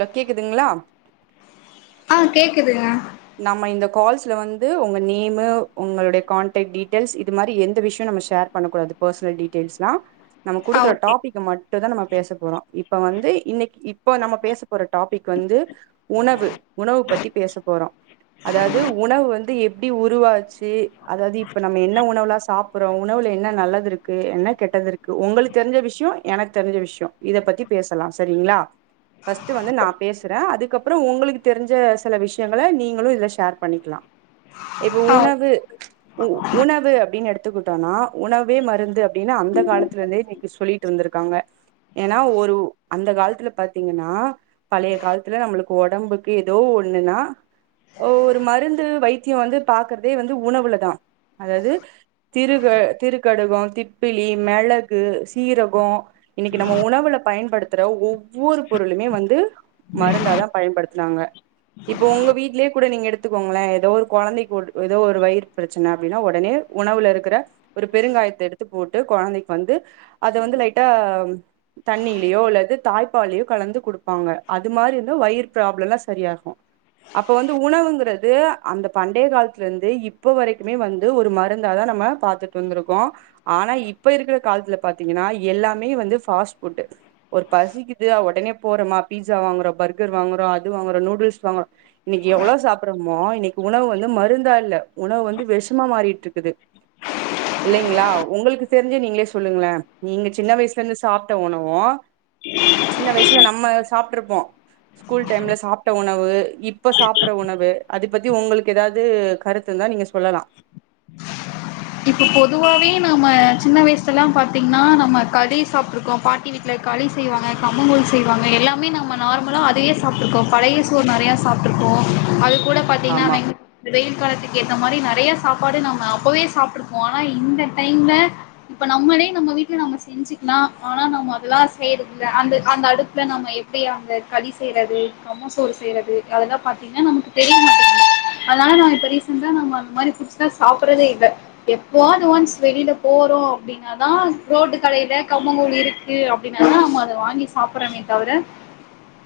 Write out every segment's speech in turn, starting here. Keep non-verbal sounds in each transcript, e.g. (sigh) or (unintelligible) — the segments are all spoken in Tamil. ல கேக்குதுங்ளா ஆ கேக்குதுங்க நம்ம இந்த கால்ஸ்ல வந்து உங்க நேமு உங்களுடைய கான்டக்ட் டீட்டெய்ல்ஸ் இது மாரி எந்த விஷயு நம்ம ஷேர் பண்ணக்கூடாது பர்சனல் டீட்டெயில்ஸ்ல்லா நம்ம ஆ குடுக்குற ஓகே டாபிக் மட் இப்ப தா நம்ம பேச போறோ இப்ப வந்து இன்னைக் இப்ப நம்ம பேச போற டாபிக் வந்து உணவு உணவு பத்தி பேச போறோ அதாவ்து உணவு வந்து எப் எப்டி உருவாச்சு அதாவ்து இப்ப நம்ம என்ன உணவல்லா சாப்புறோ உணவுல என்ன நல்லதுருக்கு என்ன கெட்டதுருக் கு உங்களுக் தெரிஞ்ச விஷயொ எனக்கு தெரிஞ்ச விஷயொ இத பத்தி பேசலா சரிங்ளா ஃபஸ்டு வந்து நா பேசுறே அதுக்கப்புறம் உங்களுக்கு தெரிஞ்ச சில விஷயங்கள நீங்க களு இதுல ஷேர் பண்ணிக்லா இப்ப ஆ ஓகே உணவு உ உணவு அப்டின் எடுத்துக்கிட்டோனா உணவே மருந்து அப்டின்னு அந்த காலத்துலருந்தே இன்னைக்கு சொல்லிட் ருந்திருக்காங்க ஏன்னா ஒரு அந்த காலத்துல பாத்தீங்கன்னா பழைய காலத்துல நம்மளுக்கு ஒடம்புக்கு எதோ ஒண்ணுன்னா ஒரு மருந்து வைத்தியொ வந்து பாக்குறதே வந்து உணவுலதா அதாவ்து திருக திருக்கடுகொ திப்பிலி மெளகு சீரகொ இன்னக்கி நம்ம உணவுல பயன்படுத்துற ஒவ்வொரு பொருளுமே வந்து மருந்தா தா பயன்படுத்துனாங்க இப்ப ஒங்க வீட்லயே கூட நீங்க எடுத்துக்கோங்களே எதோ ஒரு கொழந்தைக்கு எதோ ஒரு வயிறு பிரச்சன அப்டின்னா ஒடனே உணவுலருக்ற ஒரு பெருங்காயத்த‌ எடுத்து போட்டு கொழந்தைக்கு வந்து அத வந்து லைட்டா தண்ணிலியோ அல்லது தாய்ப்பால்லயோ கலந்து குடுப்பாங்க அது மாரி இருந்தா வயிறு ப்ராப்ளோல்லா சரியாகு அப்ப வ உணவுங்றது அந்த பண்டைய காலத்லந்தே இப்ப வரைக்குமே வந்து ஒரு மருந்த தா நம்ம பாத்துட் டு‌ந்துருக்கோ ஆனா இப்ப இருக்கிற காலத்துல பாத்தீங்கன்னா எல்லாமே வந்து ஃபாஸ்ட் ஃபுட்டு ஒரு பசிக்கிதா ஒடனே போறமா பீஸா வாங்குறோ பர்கர் வாங்குறோ அது வாங்குறோ நூடுல்ஸ் வாங்குறோ இன்னிக்கி எவ்ளோ சாப்புறோ அம்மா இன்னக்கி உணவு வந்து மருந்தா இல்ல உணவு வந்து வெஷமா மாறிட்ருக்குது இல்லைங்ளா ஒங்களுக்கு தெரிஞ்சா நீங்ளே சொல்லுங்ளே நீங்க சின்ன வயசுலந்து சாப்ட்ட உணவு சின்ன வய்சுல நம்ம சாப்ட்ருப்போ ஸ்கூல் டைம்ல சாப்ட்ட உணவு இ ப்ப சாப்புற உணவு அது பத்தி ஒங்களுக்கு எதாது கருத்து இருந்தா நீங்க சொல்லலா இப்போ பொதுவாவே நம்ம சின்ன வய்சுல்லா பாத்தீங்கன்னா நம்ம களி சாப்ட்டுருக்கோ பாட்டி வீ ட்ல களி செய்வாங்க கம்மங்கூழ் செய்வாங்க எல்லாமே ந ம்ம நார்மலா அதயே சாப்ட்டுருக்கோ பழைய சோறு நறையா சாப்ட்ருக்கோ அது கூட பாத்தீங்கன்னா ஆமா வெங் இந்த வெயில் காலத்துக்கு ஏத்த மாரி நறைய சாப்பாடு நம்ம அப்பவே சாப்ட்ருப்போ ஆனா இந்த டைம்ல இப்ப நம்மளே நம்ம வீட்ல நம்ம செஞ்சுக்லா நா ஆனா நாம அதல்லா செய்றதில்ல அந்த அந்த அடுப்புல நம்ம எ ப்டி அந்த களி செய்றது கம்மசோறு செய்றது அதெல்லா பாத்தீங்கன்னா நமக்கு தெரியமாட்டிங்கிது அதனால நாங்க இப்ப ரீசண்ஸ்ஸா நம்ம அந்த மாரி ஃபுட்ஸ்ல்லா சாப்புறதே இல்ல எப்போவாது ஒன்ஸ் வெளில போறோ அப்டின்னா தா ரோட்டு கடைல கம்மங்கூழ் இரு க்கு அப்டின்னா தா நம்ம அத வாங்கி சாப்புறமே தவிர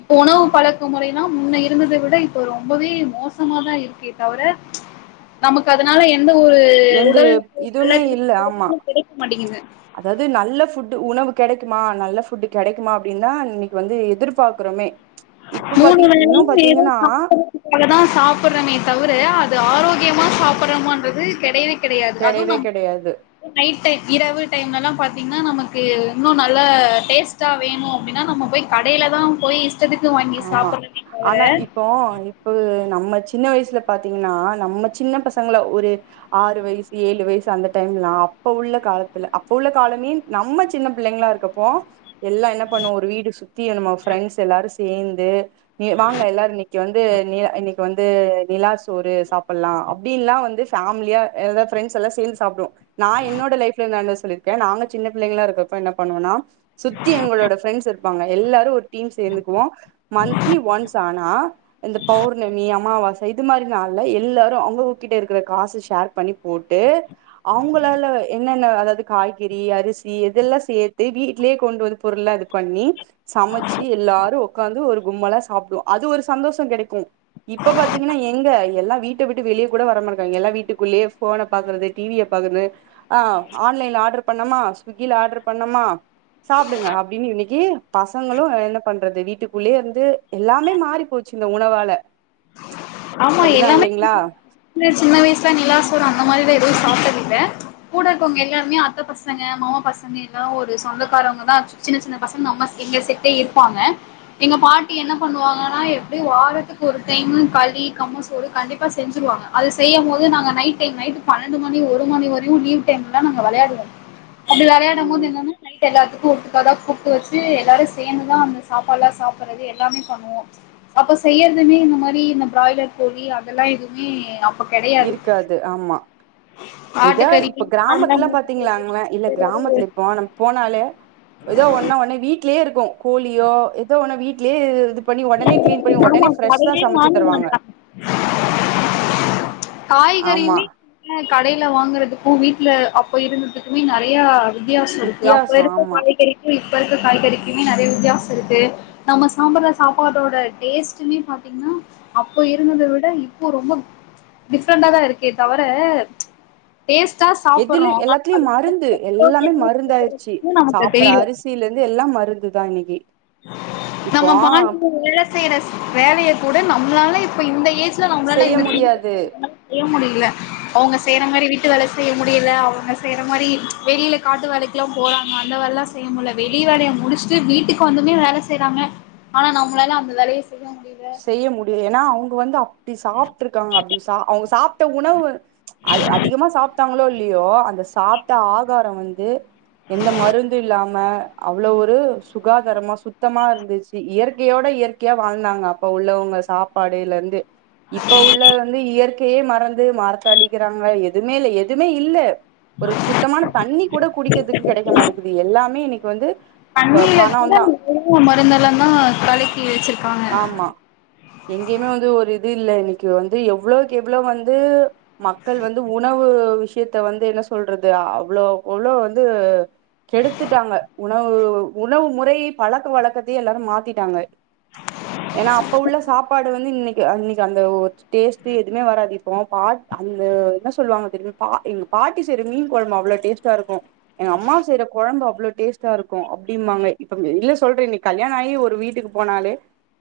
இப்ப உணவு பழக்க முறைன்னா முன்ன இருந்தத விட இப்ப ரொம்பவே மோசமாதா இருக்கே தவிர (inaudible) நமக்கு அதனால எந்த ஒரு எந்த உடல்க்கு நல்ல இதுவுமே எதுவு கிடைக்க மாட்டேங்கிது அதாவ்து நல்ல ஃபுட்டு உணவு கெடைக்குமா நல்ல ஃபுட்டு கெடைக்குமா அப்டின்னா இன்னக்கி வந்து எதிர்பாக்குறமே இப்ப பாத்தீங் இன்னு பாத்தீங்கன்னா (unintelligible) தா சாப்புறமே தவிர அது ஆரோக்யமா சாப்புறமான்றது கெடயவே கெடயாது அதுவு கெடையவே நம் கெடையாது நைட் டைம் இரவு டைம்லெல்லா பாத்தீங்கன்னா நமக்கு இன்னு நல்லா டேஸ் ட்டா வேணு அப்படின்னா நம்ம போய் கடைல தா போய் இஷ்டத்துக்கு வாங்கி சாப்புறமே தவிர (unintelligible) ப்ப நம்ம சின்ன வய்சுல பாத்தீங்கன்னா நம்ம சின்ன பசங்ளா ஒரு ஆறு வய்சு ஏழு வய்சு அந்த டைம்லல்லா அப்ப உள்ள காலத்துல அப்ப உள்ள காலமே நம்ம சின்ன பிள்ளைங்ளாருக்கப்போ எல்லா என்ன பண்ணுவோ ஒரு வீடு சுத்தி நம்ம ஃப்ரெண்ட்ஸ் எல்லாரு சேந்து நீ வாங்க எல்லாரு இன்னக்கி வந்து நீ இன்னை வந்து நிலா சோறு சாப்புலா அப்டின்ல்லா வந்து ஃபேம்லியா எதா ஃப்ரண்ட்ஸ்ஸெல்லா சேந்து சாப்டுவோ நா என்னோட லைஃப்ல நடந்தது சொல்லிருக்கே நாங்க சின்ன பிள்ளைங்ளா இருக்கப்ப என்ன பண்ணுவோன்னா சுத்தி எங்களோட ஃப்ரெண்ட்ஸ் இருப்பாங்க எல்லாரு ஒரு டீம் சேந்து க்குவோ மன்த்லி ஒன்ஸ் ஆனா இந்த பௌர்ணமி அமாவாச இது மாரி நாள்ல எல்லாரு அவங்கவுங்ககிட்ட இருக்ற காச ஷேர் பண்ணி போட்டு அவுங்களால எ ன்னென்ன அதாவாது காய்கறி அரிசி எதெல்லா சேர்த்து வீட்லயே கொண்டு வந்து பொருள்லா இது பண்ணி சமைச்சி எல்லா ஒரு கும்மலா சாப்டுவோ அது ஒரு சந்தோஷம் கிடைக்கு இப்ப பாத்தீங்கன்னா எங்க எல்லா வீட்டவிட்டு வெளிய கூட வரமாட்டுகாங்க எல்லா வீட்டுக்குள்ளயே போன பாக்குறது டிவிய பாக்குறது ஆ ஆன்லைன்ல ஆர்டர் பண்ணமா ஸ்விக்கில ஆர்டர் பண்ணமா சாப்டுங்க அப்டின்னு இன்னிக்கி பசங்களு என்ன பண் றது வீட்டுக்குள்ளேயே இருந்து எல்லாமே மாறி போச்சு இந்த உணவால ஆமா அப்டிதா எல்லாமே இல்லைங்களா சின்ன வயசுல நிலா சோறு அந்த மாரிலா எதுவு சாப்டதில்ல கூட இருக்கவங்க எல்லாருமே அத்த பசங்க மாமா பசங்க எல்லாரு ஒரு சொந்தக்காரவங்க தா ஆச்சு சின்ன சின்ன பசங்க அம்மா எங்க செட்டே இருப்பாங்க எங்க பாட்டி என்ன பண்ணுவாங்கன்னா எப்டியு வாரத்துக்கு ஒரு டைமு க ளி கம்ம சோறு கண்டிப்பா செஞ்சுடுவாங்க அது செய்யும் போது நாங்க நைட் டைம் நைட்டு பன்னெண்டு மணி ஒரு மணி வரையு லீவ் டைம்லா நாங்க விளையாடுவோ அப்படி விளையாடும்போது ம் என்னன்னா நைட் எல்லாத்துக்கு ஒட்டுகாதா கூப்ட்டு வச்சு எல்லாரு சேர்ந்துதா அந்த சாப்பாடு எல்லா சாப்புடுறது எல்லாமே பண்ணுவோ அப்ப செய்யறதுமே இந்த மாரி இந்த பிராய்லர் கோழி அதெல்லா எதுவுமே கெடையாது இருக்காது ஆமா எதா ஆட்டுக்கறி இப்ப நார்மலா கிராமத்துல பார்த்தீங்ளாங்ளே இல்ல கிராமத்துல இப்போ நம் போனாலே ஏதோ ஒன்னா உன்னே வீட்லயே இருக்கு கோழியோ ஏதோ ஒன்னு வீட்டிலே இது பண்ணி உடனே கிளீன் பண்ணி உடனே ஃப்ரெஷா சமச்சு தருவாங்க ஆமா காய்கறியுமே என்ன கடையில வாங்குறதுக்கு வீட்ல அப்ப இருந்ததுக்குமே நறையா வித்தியாசம் இருக்கு அப்ப வித்தியாசோ இருக்க ஆமா காய்கறி இப்ப இருக்குற காய்கறிக்குமே நறைய வித்தியாசம் இருக்கு நம்ம சாம்பர சாப்பாடோட டேஸ்ட்டுமே பாத்தீங்னா அப்ப இருந்தத விட இப்போ ரொம்ப டிஃப்ரெண்டா தா இருக்கே தவர டேஸ்ட்டா சாப்பர்றோ எதுல ஆனா எல்லாத்துலயு அது மருந்து வந்துட்டு எல்லாமே ஆரோக்கியமா (inaudible) நமக்கு தெரில தண்ணில இருந்து எல்லா மருந்துதா இன்னைக்கி நம்ம பாட்டிங்க வேல செய்யற வேலைய கூட நம்மளால இப்ப இந்த ஏஜ் நம்மளால செய்ய இந்த சிறிய முடியாது ஏஜ்ல (inaudible) செய்ய முடியல அவங்க செய்யற மாரி வீட்டு வேல செய்ய முடியல அவங்க செய்யற மாரி வெளில காட்டு வேலைக்குலாம் போறாங்க அந்த வேலல்லா செய்யமுள்ள வெளி வேல முடிஸ்ட்டு வீட்டு க்கு வந்துமே வேல செய்றாங்க ஆனா நம்பளால அந்த வேலய செய்ய முடில செய்ய முடியு ஏனா அவுங்க வந்து அப்டி சாப்ட்ருக்காங்க அப்டி அவுங்க சாப் ட உணவு அது அதிகமா சாப்ட்டாங்ளோ இல்லியோ அந்த சாப்ட்ட ஆகார வந்து எந்த மருந்து இல்லாம அவ்ளோ ஒரு சுகாதாரமா சுத்தமா இருந்துச் இயற்கையோட இயற்கையா வாழ்ந்தாங்க இப்ப உள்ளவங்க சாப்பாடுலந்து இப்ப உள்ள வந்து இயற் கைய மறந்து மாரத்த அழிகுறாங்க எதுமே இல்ல எதுமே இல்ல ஒரு சுத்தமான தண்ணி கூட குடிக்கெதுக்கு கெடக்க மாட்டிக்குது எல்லாமே இன்னக்கி வந்து தண்ணில கூட பணோந்தா எவ்ளோவோ மருந்தெல்லா தா கலக்கி வச்சிருக்காங்க எங்கேமே வந்து ஒரு இது இல்ல இன்னக்கி வந்து எவ்ளோக்கு எவ்ளோ வந்து மக்கள் வந்து உணவு விஷயத்த வந்து என்ன சொல்றது அவ்ளோக்கு அவ்ளோ வந்து கெடுத்துட்டாங்க உணவு உணவு முறை பழக்க வழக்கத்தையே எல்லாரு மாத்திட்டாங்க ஏனா அப்ப உள்ள சாப்பாடு வந்து இன்னக்கி இன்னக்கி அந்த ஒரு டேஸ்ட்டு எதுமே வராது இப்போ பாட் அந்த என்ன சொல்வாங்க தெரிமா பா எங் பாட்டி செய்ற மீன் கொழம்பு அவ்ளோ டேஸ்ட்டா இருக்கு எங்க அம்மா செய்யற கொழம்பு அவ்ளோ டேஸ்டா இருக்கு அப்டிம்பாங்க இப்ப இல்ல சொல்ற இன் கல்யாணோ ஆயி ஒரு வீட்டுக்கு போனாலே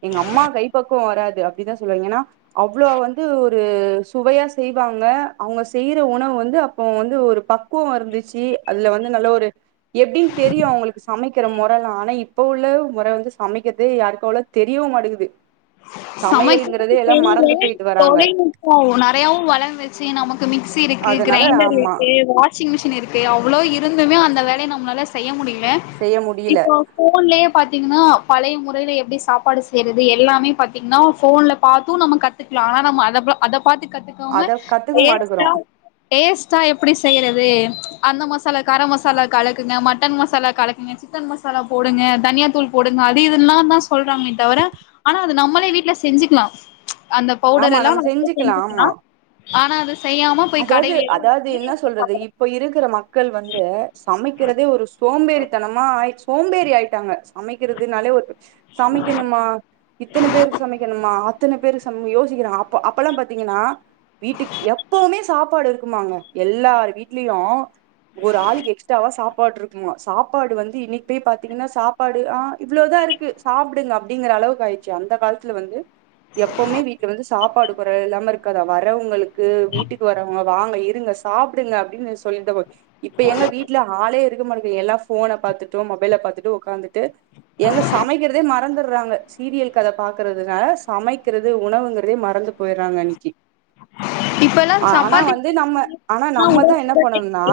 எங்க அம்மா கைப்பக்குவோ வராது அப்டிதா சொல்லுவாய்ங்க ஏனா அவ்ளோ வந்து ஒரு சுவையா செய்வாங்க அவுங்க செய்ற உணவு வந்து அப்போ வந்து ஒரு ப க்குவோ இருந்துச்சு அதுல வந்து நல்ல ஒரு எப்டின் தெரியு அவுங்ளுக்கு சமக்கிற மொறல்லா ஆனா இப்ப உள்ள மொற வந்து சமைக்கது யாருக்கவ்ளோ தெரியவு மாட்டகுது சமைக்கவு தெரில போயிட்டு வராங்க தொழில்நுட்போ நெறயாவு வளர வெச்சு நமக்கு மிக்சி இருக்கு அதனால கிரைண்டர் ஆமா இருக்கு வா ஷிங் மெஷின் இருக்கு அவ்ளோ இருந்துமே அந்த வேலய நம்ளால செய்ய முடில செய்ய முடில ஃபோன்லயே பாத்தீங்கனா பழைய முறைல எப்டி சாப்பாடு செய்றது எல்லாமே பாத்தீங்னா ஃபோன்ல பாத்து நம்ம கத்துக்லா ஆனா நம்ம அதல அத பாத்து கத்து காம அத கத்துக்க மாட்டுக்குறோ டேஸ்டா எப்டி செய்யறது அந்த மசாலா கரோ மசாலா கலக்குங்க மட்டன் மசாலா கலக்குங்க சிக்கன் மசாலா போடுங்க தன்யா தூள் போடுங்க அது இதுல்லான்தா சொல்றாங்ளே தவிர ஆனா அது நம்மளே வீட்ல செஞ்சுக்லா அந்த பவுடர் ஆமா எல்லா நம்ம நம்மளே செஞ்சுக்கலா செஞ்சுக்லா ஆமா ஆனா அத செய்யாம போய் அதாவது கடையிலலா அதாவது என்ன சொல்றது இ இப்ப இருக்கற மக்கள் வந்து சமக்கிறதே ஒரு சோம்பேறித்தனமா ஆயிச் சோம்பேறி ஆயிட்டாங்க சமைக்கிறதுனாலே ஒரு சமைக்கனு மா இத்தன பேருக்கு சமக்கணுமா அத்தன பேரு சமை யோசிகிறான் அப் அப்பல்லா பாத்தீங்னா வீட்டுக் எப் சாப்பாடு இருக்குமாங்க எல்லார் வீட்லயு ஒரு ஆளுக்கு எக்ஸ்ட்ராவா சாப்பாடுரு க்குமா சாப்பாடு வந்து இன்னைக்கு போய் பாத்தீங்கன்னா சாப்பாடு ஆ இவ்ளோதா இருக்கு சாப்டுங்க அப்டிங்கற அளவுக் ஆயி ருச்சு அந்த கால்த்துல வந்து எப்பவுமே வீட்ல வந்து சாப்பாடு குறைவு இல்லாம இருக்காதா வர்றவங்ளுக்கு வீ ட்டுக்கு வர்றவங்க வாங்க இருங்க சாப்டுங்க அப்டினு சொல்லிதபோ இப்ப எங்க வீட்ல ஆளே இருக்க மாட்டி எல்லா ஃபோன பாத்துட்டு மொபைல பாத்துட்டு ஒக்காந்துட்டு ஏங்க சமக்கிறதே மறந்துர்றாங்க சீரியல் கத பாக்றதுனால சமக்கிறது உணவுங்றதே மறந்து போய்றாங்க அன்னைக்கி இப்ப எல்லா ஆ ஆனா சப்பாத்தி வந்து நம்ம ஆனா நம்மதா என்ன பண்ணணுனா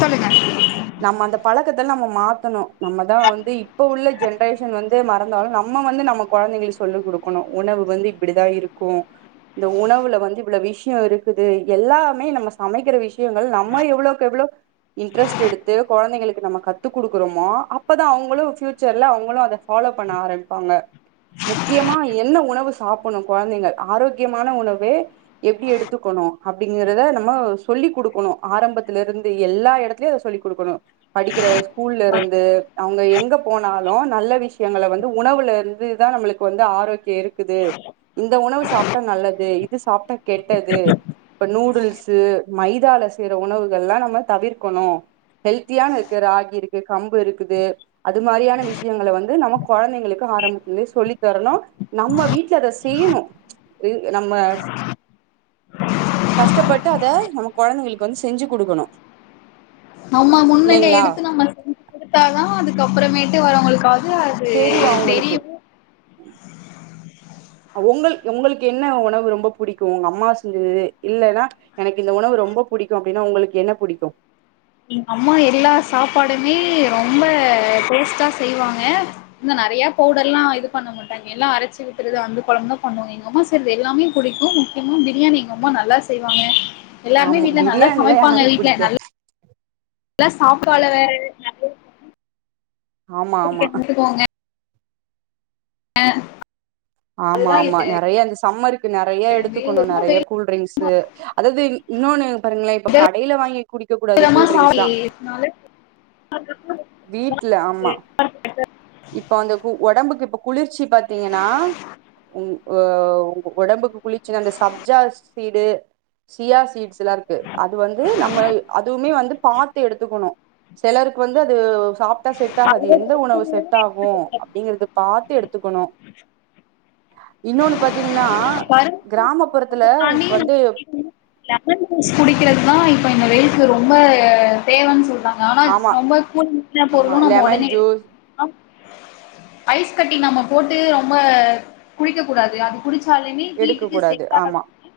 சொல்லுங்க நம்ம அந்த பழக்கத்த நம்ம மாத்தணு நம்மதா வந்து இப்ப உள்ள ஜென்ரேஷன் வந்து மறந்தாலு நம்ம வந்து நம்ம கொழந்தைங்களுக்கு சொல்லி குடுக்குணு உணவு வந்து இப்டிதா இருக்கு இந்த உணவுல வந்து இவ்ளோ விஷ்யோ இருக்குது எல்லாமே நம்ம சமைக்கிற விஷ்யங்கள் நம்ம எவ்ளோக் எவ்ளோ இன்ட்ரெஸ்ட் எடுத்து கொழந்தைங்களுக்கு நம்ம கத்துக் குடுக்கறோமோ அப்பதா அவுங்களு ஃபூயூச்சர்ல அவுங்களு அத ஃபாலோ பண்ண ஆரம்பிப்பாங்க முக்கியமா நீ என்ன உணவு சாப்புணு கொழந்தைங்க ஆரோக்கியமான உணவே எப்டி எடுத்துக்குணு அப்டிங்கறத நம்ம சொல்லி குடுக்கணு ஆரம்பத்திலருந்து எல்லா எடத்துலயு அத சொல்லி குடுக்கணு படிக்கிற ஸ்கூல்லருந்து அவுங்க எங்க போனாலு நல்ல விஷ்யங்கள வந்து உணவுல இருந்துதா நம்ள்க் கு வந்து ஆரோக்கியோ இருக்குது இந்த உணவு சாப்ட்டா நல்லது இது சாப்ட்டா கெட்டது இப்ப நூடுல்ஸு மைதால செய்யற உணவுகள எல்லா நம்ம தவிர்க்கணு ஹெல்த்தியா இந்த ராகி இருக்கு கம்பு இருக்குது அது மாரியான விஷ்யங்கள வந்து நம்ம கொழந்தைங்களுக்கு ஆரம்பத்துலருந்தே சொல்லித்தரணு நம்ம வீட்ல அத செய்யணு நம்ம கஷ்டப்பட்டு அத நம்ம கொழந்தைகளுக்கு வந்து செஞ்சு குடுக்கணு நம்ம முன்னிலைய இல்லைங்களா எடுத்து நம்ம செஞ்சு குடுத்தாதா அதுக்கு அப்பறமேட்டு வரவங்களுக்காவது இது தெரியு ம் உங்கள் உங்களுக்கு என்ன உணவு ரொம்ப பிடிக்கு உங்க அம்மா செஞ்சது இல்லன்னா எனக்கு இந்த உணவு ரொம்ப பிடிக்கு அப்டின்னா உங்களுக்கு என்ன புடிக்கு எங்க அம்மா எல்லா சாப்பாடுமே ரொம்ப டேஸ்டா செய்வாங்க இந்த நெறையா பவுடர்ல்லா இது பண்ண மாட்டாங்க எல்லா அரைச்சி விட்டுறது அந்த கொழம்பு தா பண்ணுவாங்க எங்க அம்மா செய்றது எல்லாமே புடிக்கு முக்கியமா பிரியாணி எங்கம்மா நல்லா செய்வாங்க எல்லாருமே ஆமா வீட்ல நல்லா பிரியாணிதா சமைப்பாங்க யாருக்கு வீட்ல புடிக்காது நல் லா சாப்பால வேற நெறய ஆமா ஆமா கிரிக்கெட் முட்டு போங்க ஆமா ஆமா நெறைய இந்த சம்மருக்கு நெறைய எடுத்துக்கணு சீக்கிரமா நெறைய கூல்டிரிங்க்ஸு அதாவது இன்னொன்னு பாருங்களே இப்ப கடைல வாங்கி குடிக்க கூடாது கூல்டிரிங் யே சும்மாவே அது எப்டி வீட்ல ஆமா இப்ப அந்த உடம்புக்கு இப்ப குளிர்ச்சி பாத்தீங்கன்னா ம் ஓ உடம்புக்கு குளிச்சின்னா அந்த சப்ஜா சீடு சியா சீட்ஸ்ல்லா இருக்கு அது வந்து நம்ம அதுவுமே வந்து பாத்து எடுத்துக்கணு சிலருக்கு வந்து அது சாப்ட்டா செட் ஆகாது எந்த கரும்பு உணவு செட் ஆகு அப்டிங்கிறத பாத்து எடுத்துக்கணு இன்னொன்னு பாத்தீங்கன்னா கிராமப்புறத்துல தாண்டி வந்து லெமன் ஜுஸ் குடிக்கிறதுதா இப்ப இந்த வெயிலுக்கு ரொம்ப தேவன்னு சொல்றாங்க ஆனா ஆமா ரொம்ப கூலிங்கான ஆமா பொருளு நம்ம லெமன் உடனே எடு ஜூஸ் ஆ ஐஸ் கட்டி நம்ம போட்டு ரொம்ப குடிக்க கூடாது அது குடிச்சாலுமே எடுக்க வீட்டுக்கு கூடாது செட் ஆமா ஆகாதுன்னு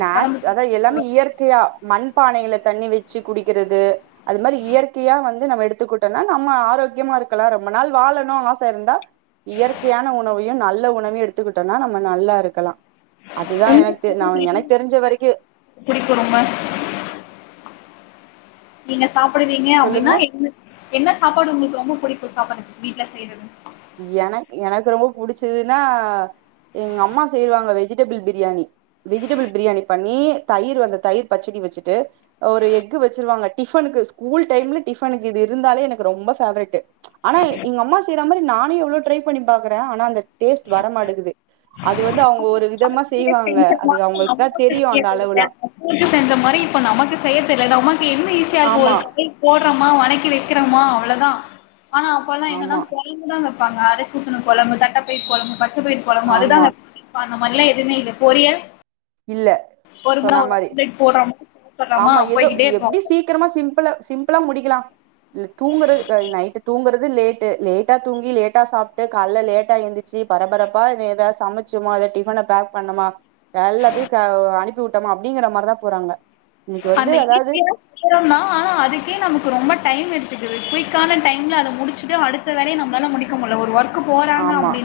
நா ஒடம்புக்கு அதா எல்லாமே இயற்கையா மண்பானையில தண்ணி வச்சு குடிக்கிறது அது மாரி இயற்கையா வந் து நம்ம எடுத்துக்கிட்டோன்னா நம்ம ஆரோக்கியமா இருக்கலா ரொம்ப நாள் வாழணு ஆச இருந்தா இயற்கையான உணவையு நல்ல உணவையு எடுத்துக்கிட்டோன்னா நம்ம நல்லா இருக்கலா அதுதா எனக்கு தெ நா எனக்கு தெரிஞ்ச வரைக்கு புடிக்கு ரொம்ப நீங்க சாப்டுவீங்க சொல்லுங்க அப்டின்னா என்ன என்ன சாப்பாடு உங்களுக்கு ரொம்ப பிடிக்கு சாப்பாடுக்கு வீட்ல செய்றது எனக் எனக்கு ரொம்ப புடிச்சதுன்னா எங்க அம்மா செய்வாங்க வெஜிடபிள் பிரியாணி வெஜிடபிள் பிரியாணி பண்ணி தயிர் வந்த தயிர் பச்சடி வச்சுட்டு ஒரு எஃக்கு வச்சிருவாங்க டிஃபனுக்கு ஸ்கூல் டைம்ல டிஃபனுக்கு இது இருந்தாலே எனக்கு ரொம்ப ஃபேவரட்டு ஆனா எங்க அம்மா செய்யற மாரி நானு எவ்ளோ ட்ரை பண்ணி பாக்குறே ஆனா அந்த டேஸ்ட் வரமாட்டக்குது அது வந்து அவங்க ஒரு விதமா நீங்க செய்வாங்க செஞ்ச அது அவங்களுக்கு தா தெரியு அந்த அளவுலா போட்டு செஞ்ச மாரி இப்ப நமக்கு செய்ய தெரியல நமக்கு என்ன ஈஸியா இருக்கு ஒரு ஆமா காய் போடுறமா வணக்கி வைக்கிறோமா அவ்ளதா ஆனா அப்பல்லா என்னன்னா ஆமா கொழம்புதா வப்பாங்க அரைச்சி ஊத்துன கொழம்பு தட்டப்பயிர் கொழம்பு பச்ச பயிர் கொழம்பு அதுதா ஆமா வப்பாங்க இப்ப அந்த மாதிரிலா எதுவுமே இல்ல பொரியல் இல்ல ஒரு முற சொன்ன ஒரு மாரி ஆம்லெட் போடுறோமா சாப்புடுறோமா ஆமா ஏதோ போய்கிட்டே இருக்கோ எப்டி சீட் சீக்கிரமா சிம்பிள சிம்பிளா முடிக்கலா ம் தூங்குறது அ நைட்டு தூங்கறது லேட் டு லேட்டா தூங்கி லேட்டா சாப்டு கால்ல லேட்டா எந்திச்சி பரபரப்பா இன்னு எதா சம ச்சோமா எதா டிபன பேக் பண்ணோமா எல்லாத்தையு ப வு அனுப்பி விட்டோமா அப்டிங்கிற மாரிதா போறாங்க இன்னைக்கு அந்த வந்து அதாவது ஈசியா சீக்கரந்தா ஆனா அதுக்கே நமக்கு ரொம்ப டைம் எடுத்துக்குது குயிக்கான டைம்ல அதது முடிச்சுட்டு அடுத் த வேலய நம்மளால முடிக்க முடில ஒரு ஒர்க் போறாங்க ஆமா அப்டின்